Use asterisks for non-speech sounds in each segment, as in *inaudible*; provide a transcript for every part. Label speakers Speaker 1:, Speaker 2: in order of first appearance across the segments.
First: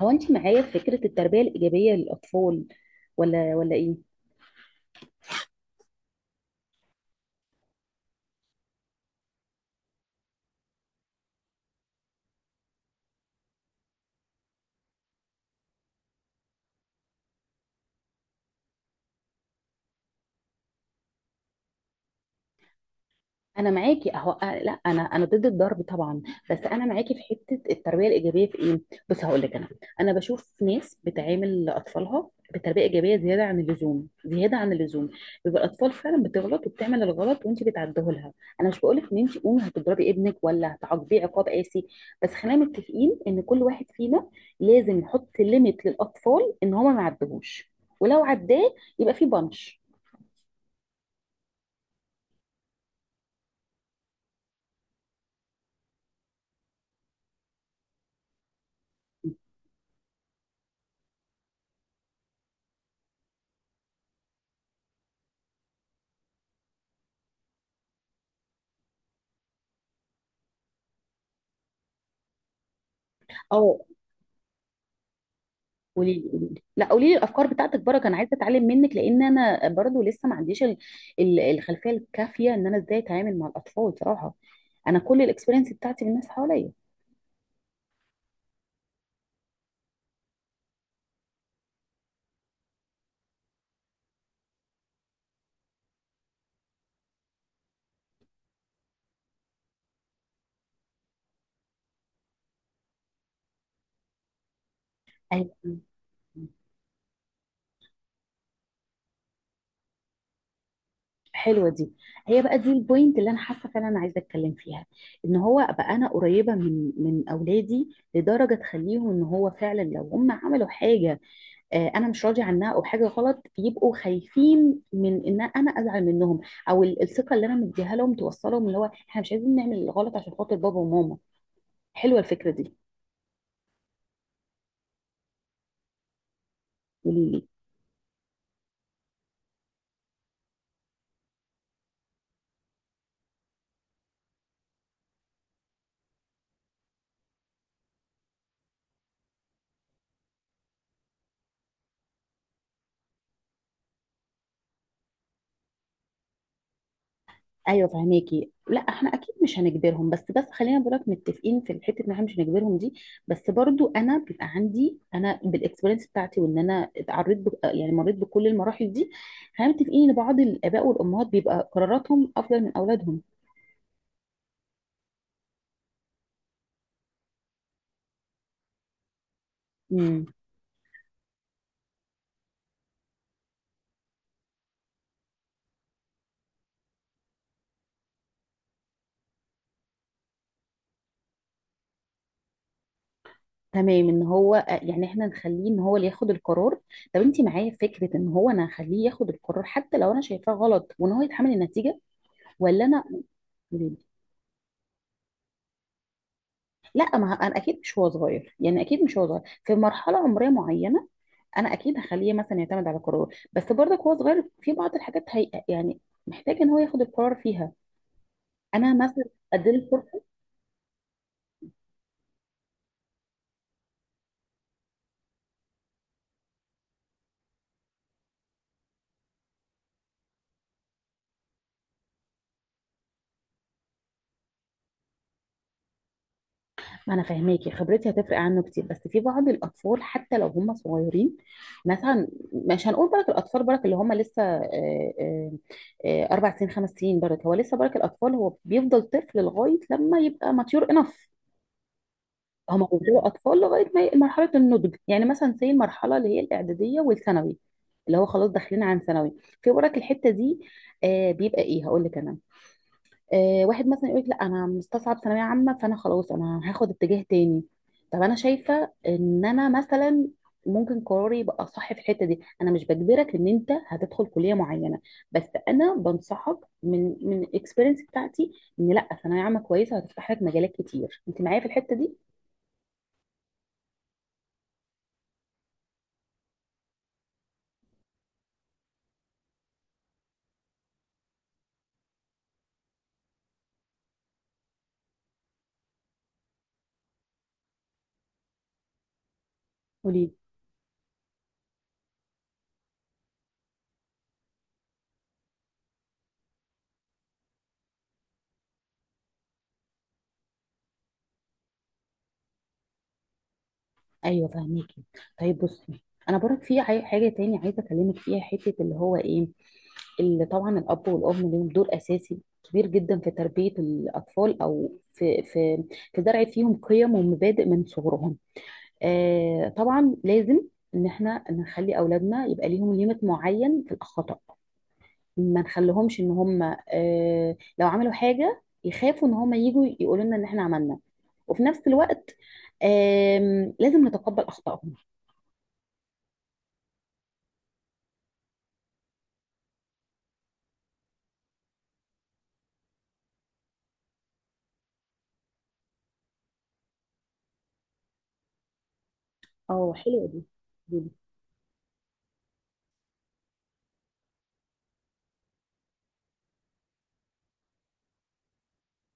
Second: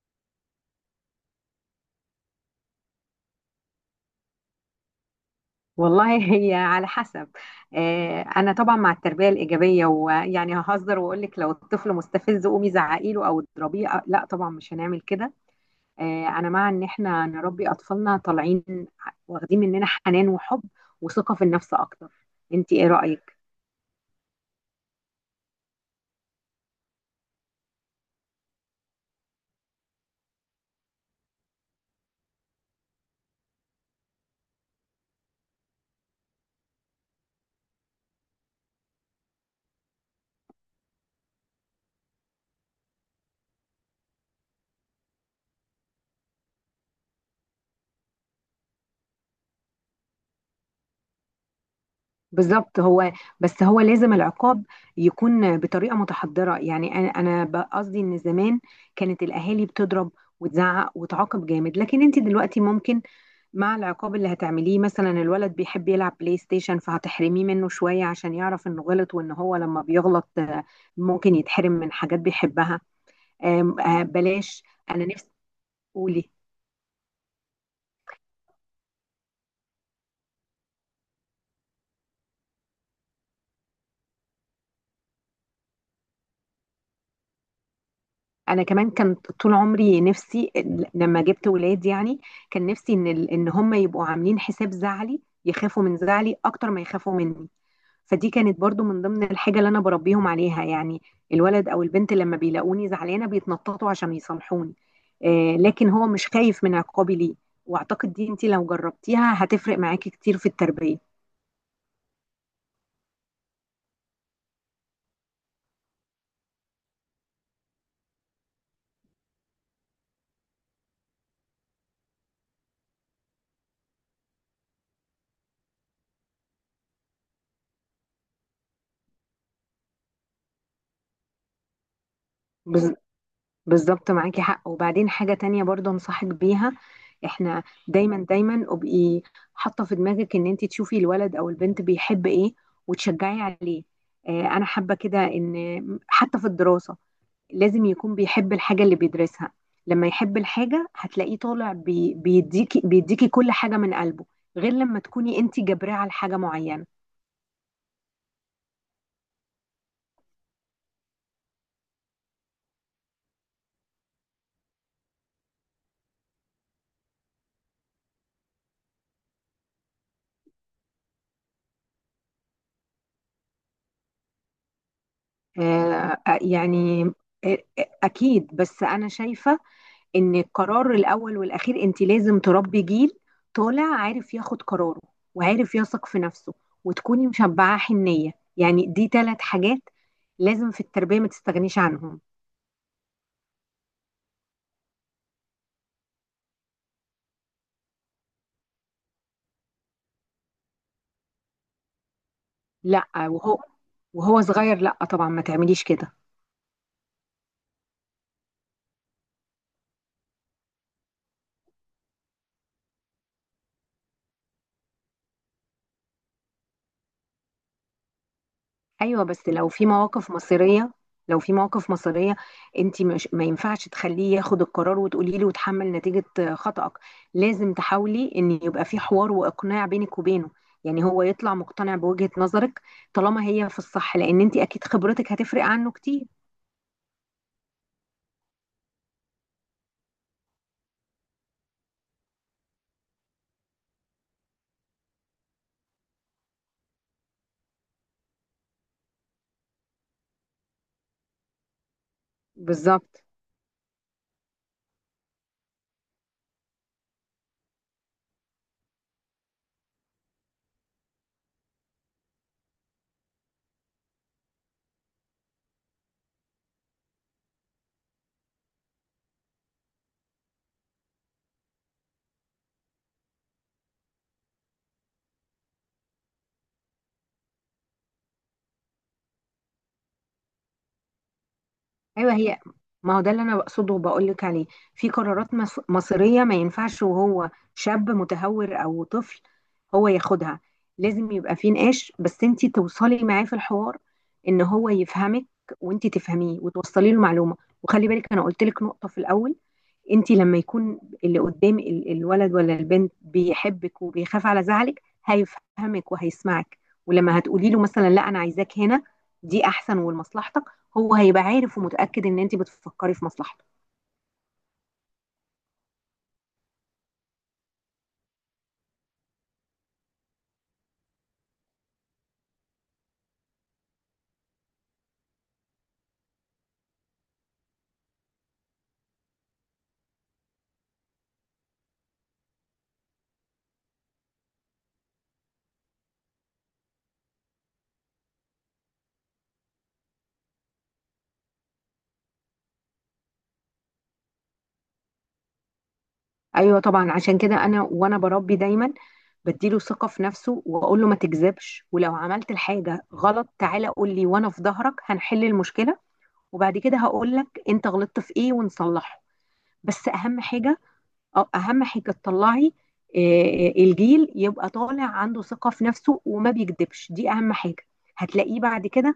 Speaker 1: هو انت معايا في فكرة التربية الإيجابية للأطفال ولا ايه؟
Speaker 2: والله *laughs* هي على حسب. آه، انا طبعا مع التربيه الايجابيه، ويعني ههزر واقول لك لو الطفل مستفز قومي زعقي له او اضربيه، لا طبعا مش هنعمل كده. آه، انا مع ان احنا نربي اطفالنا طالعين واخدين مننا حنان وحب وثقه في النفس اكتر. انت ايه رايك؟
Speaker 1: انا معاكي اهو. أه، لا انا ضد الضرب طبعا. بس انا معاكي في حته التربيه الايجابيه في ايه. بص هقول لك انا، انا بشوف ناس بتعامل اطفالها بتربيه ايجابيه زياده عن اللزوم، زياده عن اللزوم. بيبقى الاطفال فعلا بتغلط وبتعمل الغلط وانت بتعديه لها. انا مش بقول لك ان انت قومي هتضربي ابنك ولا هتعاقبيه عقاب قاسي، بس خلينا متفقين ان كل واحد فينا لازم يحط ليميت للاطفال ان هما ما يعدوهوش، ولو عداه يبقى في بنش.
Speaker 2: بالظبط. هو بس هو لازم العقاب يكون بطريقه متحضره. يعني انا قصدي ان زمان كانت الاهالي بتضرب وتزعق وتعاقب جامد، لكن انت دلوقتي ممكن مع العقاب اللي هتعمليه. مثلا الولد بيحب يلعب بلاي ستيشن فهتحرميه منه شوية عشان يعرف انه غلط، وان هو لما بيغلط ممكن يتحرم من حاجات بيحبها.
Speaker 1: اه،
Speaker 2: بلاش. انا نفسي.
Speaker 1: قولي لي
Speaker 2: قولي.
Speaker 1: قولي لي لا، قولي لي الافكار بتاعتك برك. انا عايزه اتعلم منك، لان انا برضو لسه ما عنديش الخلفيه الكافيه ان انا ازاي اتعامل مع الاطفال صراحه. انا كل الاكسبيرينس بتاعتي بالناس حواليا.
Speaker 2: انا كمان كانت طول عمري نفسي لما جبت ولاد، يعني كان نفسي ان ان هم يبقوا عاملين حساب زعلي، يخافوا من زعلي اكتر ما يخافوا مني. فدي كانت برضو من ضمن الحاجة اللي أنا بربيهم عليها. يعني الولد أو البنت لما بيلاقوني زعلانة بيتنططوا عشان يصالحوني،
Speaker 1: أيوة.
Speaker 2: لكن هو مش خايف من عقابي ليه. وأعتقد دي، أنت لو جربتيها هتفرق معاكي كتير في التربية.
Speaker 1: حلوه دي. هي بقى دي البوينت اللي انا حاسه فعلا انا عايزه اتكلم فيها. ان هو بقى انا قريبه من اولادي لدرجه تخليهم ان هو فعلا لو هم عملوا حاجه انا مش راضي عنها او حاجه غلط، يبقوا خايفين من ان انا ازعل منهم. او الثقه اللي انا مديها لهم توصلهم اللي هو احنا مش عايزين نعمل الغلط عشان خاطر بابا وماما. حلوه الفكره دي.
Speaker 2: بز- بالظبط، معاكي حق. وبعدين حاجة تانية برضو أنصحك بيها.
Speaker 1: قولي لي.
Speaker 2: احنا دايما دايما ابقي حاطة في دماغك ان انت تشوفي الولد او البنت بيحب ايه وتشجعي عليه. انا حابة كده ان حتى في الدراسة لازم يكون بيحب الحاجة اللي بيدرسها. لما يحب الحاجة هتلاقيه طالع بيديكي بيديكي كل حاجة من قلبه، غير لما تكوني انت جبراه على حاجة معينة.
Speaker 1: ايوه فهماكي. لا احنا اكيد مش هنجبرهم. بس خلينا بقولك متفقين في الحته ان احنا مش هنجبرهم دي. بس برضو انا بيبقى عندي، انا بالاكسبيرينس بتاعتي وان انا يعني مريت بكل المراحل دي. خلينا متفقين ان بعض الاباء والامهات بيبقى قراراتهم افضل من اولادهم.
Speaker 2: آه، آه، يعني آه، آه، اكيد. بس انا شايفة
Speaker 1: مم.
Speaker 2: ان القرار الاول والاخير انت لازم تربي جيل طالع عارف ياخد قراره، وعارف يثق في نفسه، وتكوني مشبعة حنية. يعني دي ثلاث حاجات لازم في التربية ما تستغنيش عنهم.
Speaker 1: تمام. ان هو يعني احنا نخليه ان هو اللي ياخد القرار. طب انت معايا في فكره ان هو انا هخليه ياخد القرار حتى لو انا شايفاه غلط وان هو يتحمل النتيجه، ولا انا؟
Speaker 2: لا، وهو صغير لا طبعا ما تعمليش كده.
Speaker 1: لا، ما انا اكيد مش هو صغير، يعني اكيد مش هو صغير في مرحله عمريه معينه. انا اكيد هخليه مثلا يعتمد على قراره، بس برضك هو صغير في بعض الحاجات هي يعني محتاج ان هو ياخد القرار فيها. انا
Speaker 2: ايوه
Speaker 1: مثلا
Speaker 2: بس لو في
Speaker 1: اديله.
Speaker 2: مواقف مصيريه لو في مواقف مصيريه انت مش، ما ينفعش تخليه ياخد القرار وتقولي له وتحمل نتيجه خطأك. لازم تحاولي ان يبقى في حوار واقناع بينك وبينه. يعني هو يطلع مقتنع بوجهة نظرك طالما هي في الصح، لان انت اكيد خبرتك هتفرق عنه كتير.
Speaker 1: انا فاهماكي، خبرتي هتفرق عنه كتير، بس في بعض الاطفال حتى لو هم صغيرين، مثلا مش هنقول برك الاطفال برك اللي هم لسه اربع سنين خمس سنين برك هو لسه. برك الاطفال هو بيفضل طفل لغايه لما يبقى ماتيور انف. هم
Speaker 2: بالظبط.
Speaker 1: بيفضلوا اطفال لغايه ما مرحله النضج، يعني مثلا زي المرحله اللي هي الاعداديه والثانوي اللي هو خلاص داخلين عن ثانوي. في برك الحته دي بيبقى ايه، هقول لك انا، واحد مثلا يقول لك لا انا مستصعب ثانويه عامه فانا خلاص انا هاخد اتجاه تاني. طب انا شايفه ان انا مثلا ممكن قراري يبقى صح في الحته دي. انا مش بجبرك ان انت هتدخل كليه معينه، بس انا بنصحك من الاكسبيرينس بتاعتي ان لا، ثانويه عامه كويسه هتفتح لك مجالات كتير. انت معايا في الحته دي؟
Speaker 2: ايوه هي، ما هو ده اللي انا بقصده وبقول لك عليه. في قرارات مصيريه ما ينفعش وهو شاب متهور او طفل هو ياخدها. لازم يبقى في نقاش، بس انت توصلي معاه في الحوار، ان هو يفهمك وانت تفهميه وتوصلي له معلومه. وخلي بالك، انا قلت لك نقطه في الاول.
Speaker 1: قولي
Speaker 2: انت
Speaker 1: لي.
Speaker 2: لما يكون اللي قدام الولد ولا البنت بيحبك وبيخاف على زعلك هيفهمك وهيسمعك. ولما هتقولي له مثلا لا انا عايزاك هنا، دي احسن ولمصلحتك، هو هيبقى عارف ومتأكد ان انت بتفكري في مصلحته.
Speaker 1: ايوه فهميكي. طيب بصي، انا برك في حاجه تاني عايزه اكلمك فيها، حته اللي هو ايه، اللي طبعا الاب والام ليهم دور اساسي كبير جدا في تربيه الاطفال او في في زرع فيهم قيم ومبادئ من صغرهم. آه طبعا لازم ان احنا نخلي اولادنا يبقى ليهم ليميت معين في الخطا. ما نخليهمش ان هم آه لو عملوا حاجه يخافوا ان هم يجوا يقولوا لنا ان احنا عملنا، وفي نفس الوقت لازم نتقبل اخطائهم.
Speaker 2: ايوه طبعا. عشان كده انا وانا بربي دايما بديله ثقة في نفسه واقول له: ما تكذبش، ولو عملت الحاجة غلط تعالى قول لي وانا في ظهرك هنحل المشكلة. وبعد كده هقول لك انت غلطت في ايه ونصلحه.
Speaker 1: اه
Speaker 2: بس اهم
Speaker 1: حلوة
Speaker 2: حاجة،
Speaker 1: دي.
Speaker 2: تطلعي، الجيل يبقى طالع عنده ثقة في نفسه وما بيكذبش. دي اهم حاجة. هتلاقيه بعد كده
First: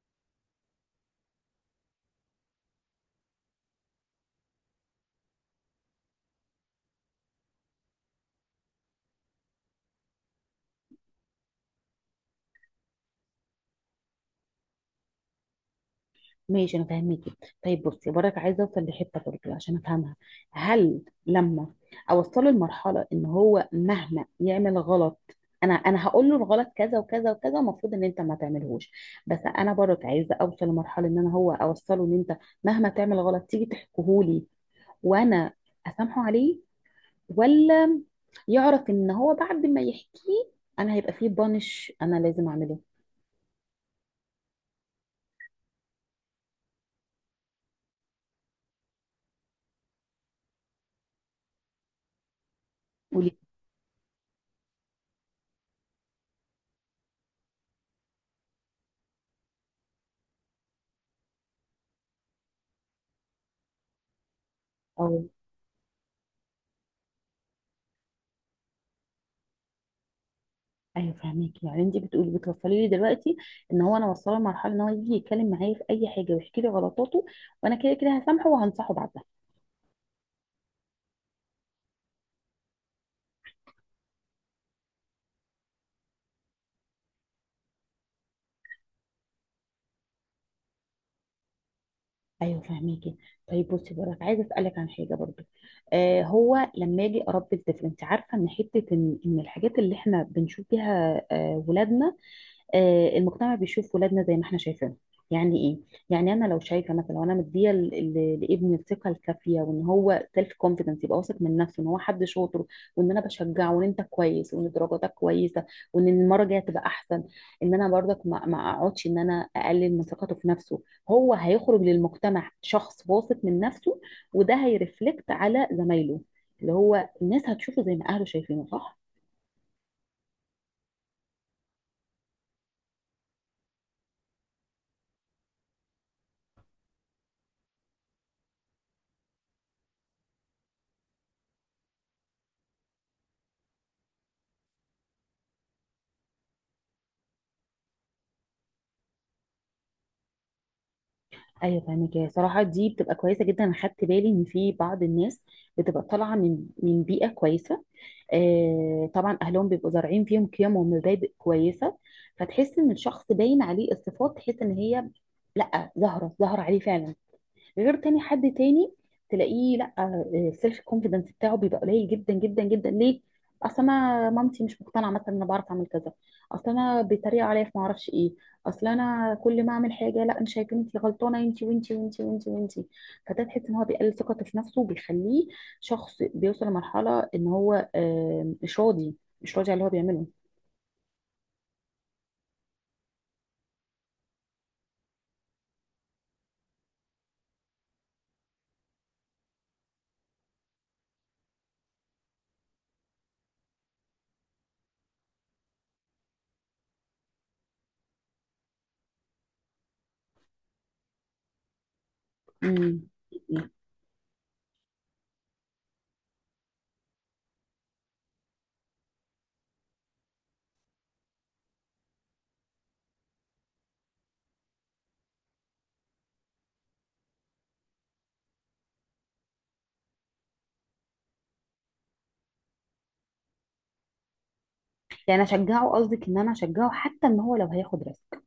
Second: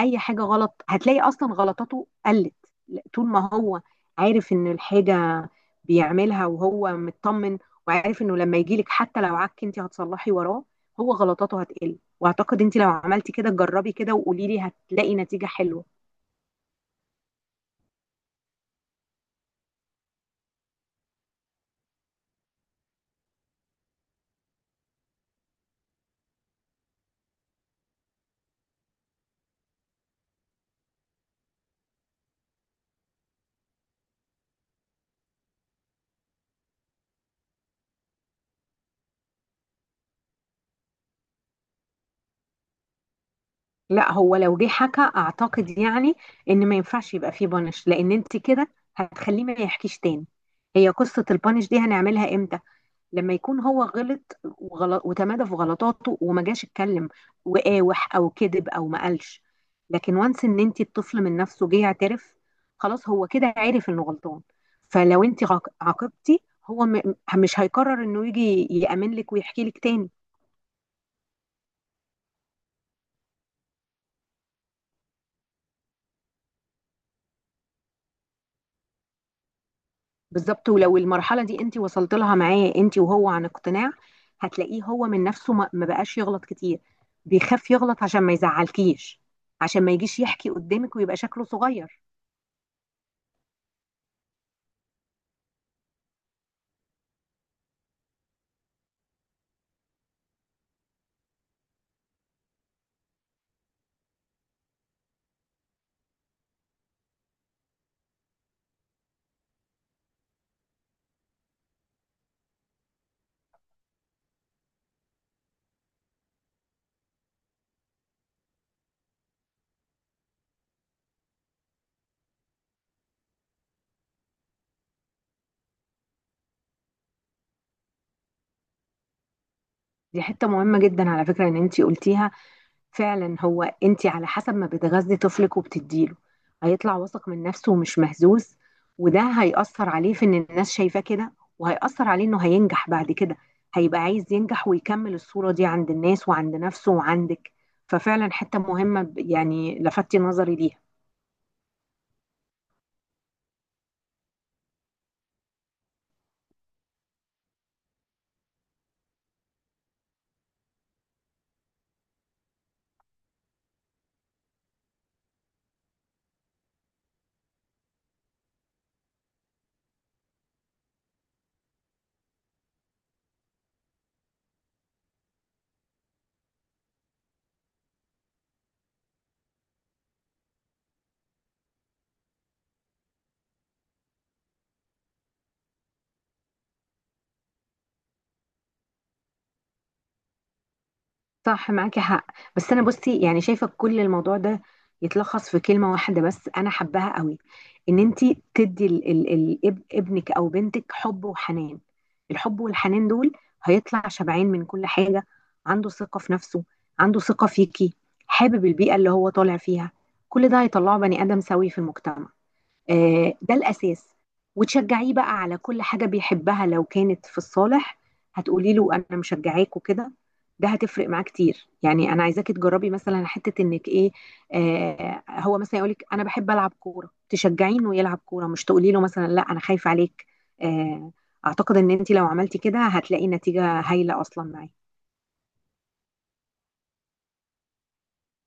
Speaker 2: اي حاجه غلط هتلاقي اصلا غلطاته قلت. لا، طول ما هو عارف ان الحاجه بيعملها وهو مطمن، وعارف انه لما يجي لك حتى لو عك انت هتصلحي وراه، هو غلطاته هتقل. واعتقد انت لو عملتي كده، جربي كده وقولي لي، هتلاقي نتيجه حلوه.
Speaker 1: ماشي انا فاهمكي. طيب بصي برك عايزه اوصل لحته برضه عشان افهمها. هل لما اوصله لمرحله ان هو مهما يعمل غلط، انا هقول له الغلط كذا وكذا وكذا المفروض ان انت ما تعملهوش. بس انا برك عايزه اوصل لمرحله ان انا هو اوصله ان انت مهما تعمل غلط تيجي تحكيهولي، وانا اسامحه عليه، ولا يعرف ان هو بعد ما يحكيه انا هيبقى فيه بانش انا لازم اعمله؟
Speaker 2: لا، هو لو جه حكى اعتقد، يعني، ان ما ينفعش يبقى فيه بانش، لان انت كده هتخليه ما يحكيش تاني. هي قصه البانش دي هنعملها امتى؟ لما يكون هو غلط وغلط وتمادى في غلطاته وما جاش اتكلم وقاوح او كذب او ما قالش. لكن وانس ان انت الطفل من نفسه جه يعترف، خلاص هو كده عرف انه غلطان. فلو
Speaker 1: قولي.
Speaker 2: انت عاقبتي، هو مش هيقرر انه يجي يأمن لك ويحكي لك تاني.
Speaker 1: ايوه فهميك. يعني انت بتقولي بتوصلي لي دلوقتي ان هو انا وصله لمرحله ان هو يجي يتكلم معايا في اي حاجه ويحكي لي غلطاته، وانا كده كده هسامحه وهنصحه بعدها.
Speaker 2: بالظبط. ولو المرحلة دي انت وصلت لها معاه انت وهو عن اقتناع، هتلاقيه هو من نفسه ما بقاش يغلط كتير. بيخاف يغلط عشان ما يزعلكيش، عشان ما يجيش يحكي قدامك ويبقى شكله صغير.
Speaker 1: ايوه فهميكي. طيب بصي بقولك عايزه اسالك عن حاجه برضو. آه، هو لما اجي اربي الطفل انت عارفه ان حته ان الحاجات اللي احنا بنشوف بيها آه ولادنا، المجتمع بيشوف ولادنا زي ما احنا شايفينهم. يعني ايه؟ يعني انا لو شايفه مثلا وانا مديه لابني الثقه الكافيه وان هو سيلف كونفيدنس يبقى واثق من نفسه ان هو حد شاطر، وان انا بشجعه وان انت كويس وان درجاتك كويسه وان المره الجايه تبقى احسن، ان انا برضك ما اقعدش ان انا اقلل من ثقته في نفسه، هو هيخرج للمجتمع شخص واثق من نفسه، وده هيرفلكت على زمايله اللي هو الناس هتشوفه زي ما اهله شايفينه، صح؟
Speaker 2: دي حتة مهمة جدا على فكرة ان انتي قلتيها. فعلا هو انتي على حسب ما بتغذي طفلك وبتديله، هيطلع واثق من نفسه ومش مهزوز. وده هيأثر عليه في ان الناس شايفاه كده، وهيأثر عليه انه هينجح بعد كده. هيبقى عايز ينجح ويكمل الصورة دي عند الناس وعند نفسه وعندك. ففعلا حتة مهمة، يعني لفتي نظري ليها.
Speaker 1: ايوه فاهمك. هي صراحه دي بتبقى كويسه جدا. انا خدت بالي ان في بعض الناس بتبقى طالعه من بيئه كويسه، آه طبعا اهلهم بيبقوا زارعين فيهم قيم ومبادئ كويسه، فتحس ان الشخص باين عليه الصفات، تحس ان هي لا ظاهره، ظاهره عليه فعلا. غير تاني حد تاني تلاقيه لا، السيلف كونفيدنس بتاعه بيبقى قليل جدا جدا جدا. ليه؟ اصل انا مامتي مش مقتنعه مثلا ان انا بعرف اعمل كذا. اصل انا بيتريق عليا في ما اعرفش ايه. اصل انا كل ما اعمل حاجه لا انا شايفه انت غلطانه، انت وانت وانت وانت وانت. فده تحس ان هو بيقلل ثقته في نفسه وبيخليه شخص بيوصل لمرحله ان هو مش راضي، مش راضي على اللي هو بيعمله.
Speaker 2: صح، معاكي حق. بس انا بصي يعني شايفه كل الموضوع ده يتلخص في كلمه واحده بس انا حباها قوي. ان انت تدي ابنك او بنتك حب وحنان. الحب والحنان دول هيطلع شبعان من كل حاجه، عنده ثقه في نفسه، عنده ثقه فيكي، حابب البيئه اللي هو طالع فيها. كل ده هيطلعه بني ادم سوي في المجتمع.
Speaker 1: امم.
Speaker 2: ده الأساس. وتشجعيه بقى على كل حاجة بيحبها لو كانت في الصالح. هتقولي له أنا مشجعاك وكده، ده هتفرق معاه كتير. يعني أنا عايزاكي تجربي مثلا حتة إنك إيه، هو مثلا يقولك أنا بحب ألعب كورة، تشجعيه إنه يلعب كورة، مش تقولي له مثلا لا أنا خايفة عليك. آه أعتقد إن أنت لو عملتي كده هتلاقي نتيجة هايلة أصلا معاه.
Speaker 1: يعني اشجعه، قصدك ان انا اشجعه حتى ان هو لو هياخد ريسك،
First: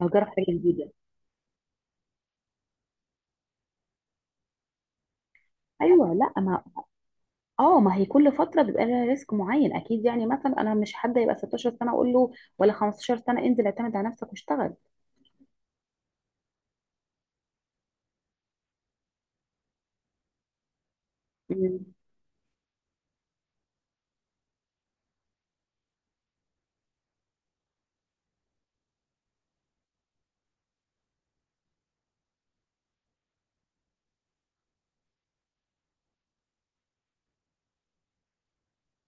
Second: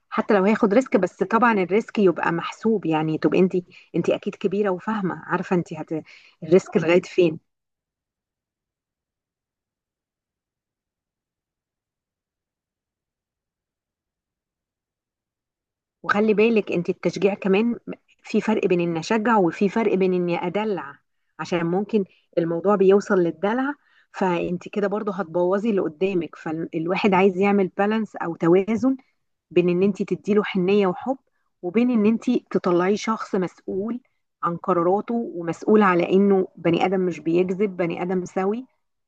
Speaker 1: لو جرب
Speaker 2: حتى لو
Speaker 1: حاجه
Speaker 2: هياخد
Speaker 1: جديده؟
Speaker 2: ريسك، بس طبعا الريسك يبقى محسوب. يعني تبقى انت اكيد كبيره وفاهمه، عارفه انت
Speaker 1: ايوه. لا ما
Speaker 2: الريسك لغايه فين.
Speaker 1: اه ما هي كل فتره بيبقى لها ريسك معين اكيد، يعني مثلا انا مش حد يبقى 16 سنه اقول له ولا 15 سنه انزل اعتمد على نفسك واشتغل.
Speaker 2: وخلي بالك انت، التشجيع كمان في فرق بين اني اشجع وفي فرق بين اني ادلع، عشان
Speaker 1: مم.
Speaker 2: ممكن الموضوع بيوصل للدلع. فانت كده برضو هتبوظي اللي قدامك. فالواحد عايز يعمل بالانس او توازن، بين ان انت تديله حنية وحب، وبين ان انت تطلعيه شخص مسؤول عن قراراته، ومسؤول على انه بني ادم مش بيكذب، بني ادم سوي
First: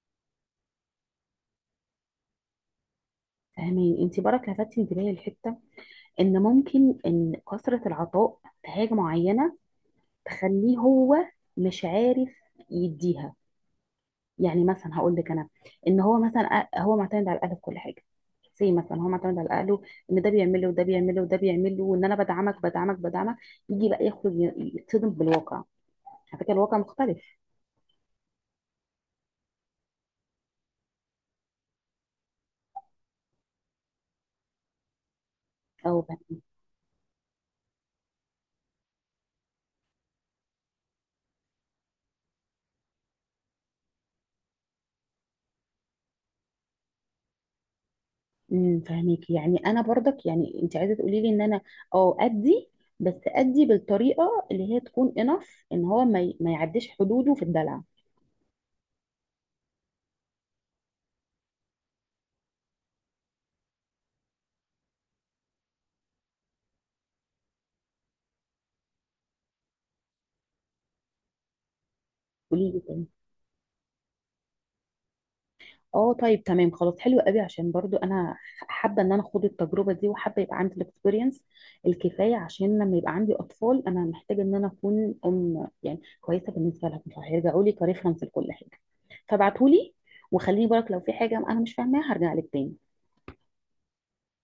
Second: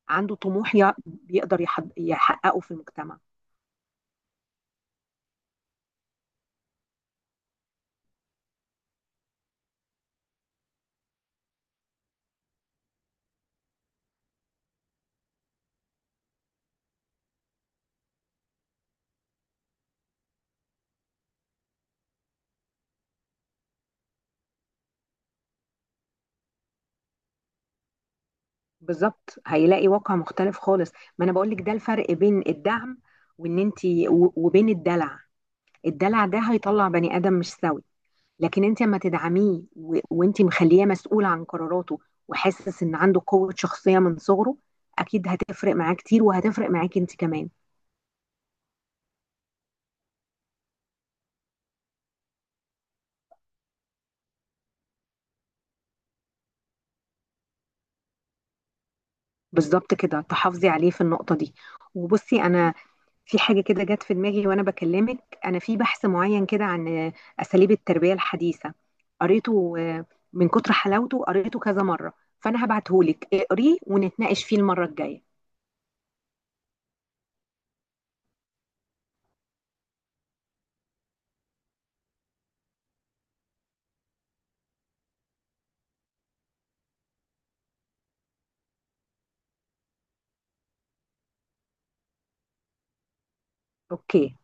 Speaker 2: عنده طموح بيقدر يحققه في المجتمع.
Speaker 1: فاهمين. انت برك لفتتي انتباهي لحته ان ممكن ان كثره العطاء في حاجه معينه تخليه هو مش عارف يديها. يعني مثلا هقول لك انا، ان هو مثلا هو معتمد على الاهل في كل حاجه، زي مثلا هو معتمد على اهله ان ده بيعمل له وده بيعمل له وده بيعمل له، وان انا بدعمك بدعمك بدعمك، يجي بقى يخرج يتصدم بالواقع. على فكره الواقع مختلف.
Speaker 2: بالظبط. هيلاقي واقع مختلف خالص. ما انا بقول لك ده الفرق بين الدعم، وان انت وبين الدلع.
Speaker 1: او ب-
Speaker 2: الدلع ده هيطلع بني ادم مش سوي. لكن انت لما تدعميه وانت مخليه مسؤول عن قراراته، وحاسس ان عنده قوة شخصية من صغره، اكيد هتفرق معاه كتير وهتفرق معاكي انت كمان.
Speaker 1: امم. فهميك. يعني انا برضك يعني انت عايزه تقولي لي ان انا اه ادي، بس ادي بالطريقه اللي هي تكون انف ان هو ما يعديش حدوده في الدلع.
Speaker 2: بالظبط كده تحافظي عليه في النقطة دي. وبصي انا، في حاجة كده جت في دماغي وأنا بكلمك، أنا في بحث معين كده عن أساليب التربية الحديثة، قريته، من كتر حلاوته قريته كذا مرة. فأنا
Speaker 1: قولي لي تاني.
Speaker 2: هبعتهولك اقريه ونتناقش فيه المرة الجاية.
Speaker 1: اه طيب تمام خلاص، حلو قوي. عشان برضو انا حابه ان انا اخد التجربه دي، وحابه يبقى عندي الاكسبيرينس الكفايه عشان لما يبقى عندي اطفال انا محتاجه ان انا اكون ام يعني كويسه بالنسبه لهم فهيرجعوا لي كريفرنس لكل حاجه. فابعتهولي، وخليني بالك لو في حاجه انا مش فاهماها هرجع لك تاني.
Speaker 2: أوكي.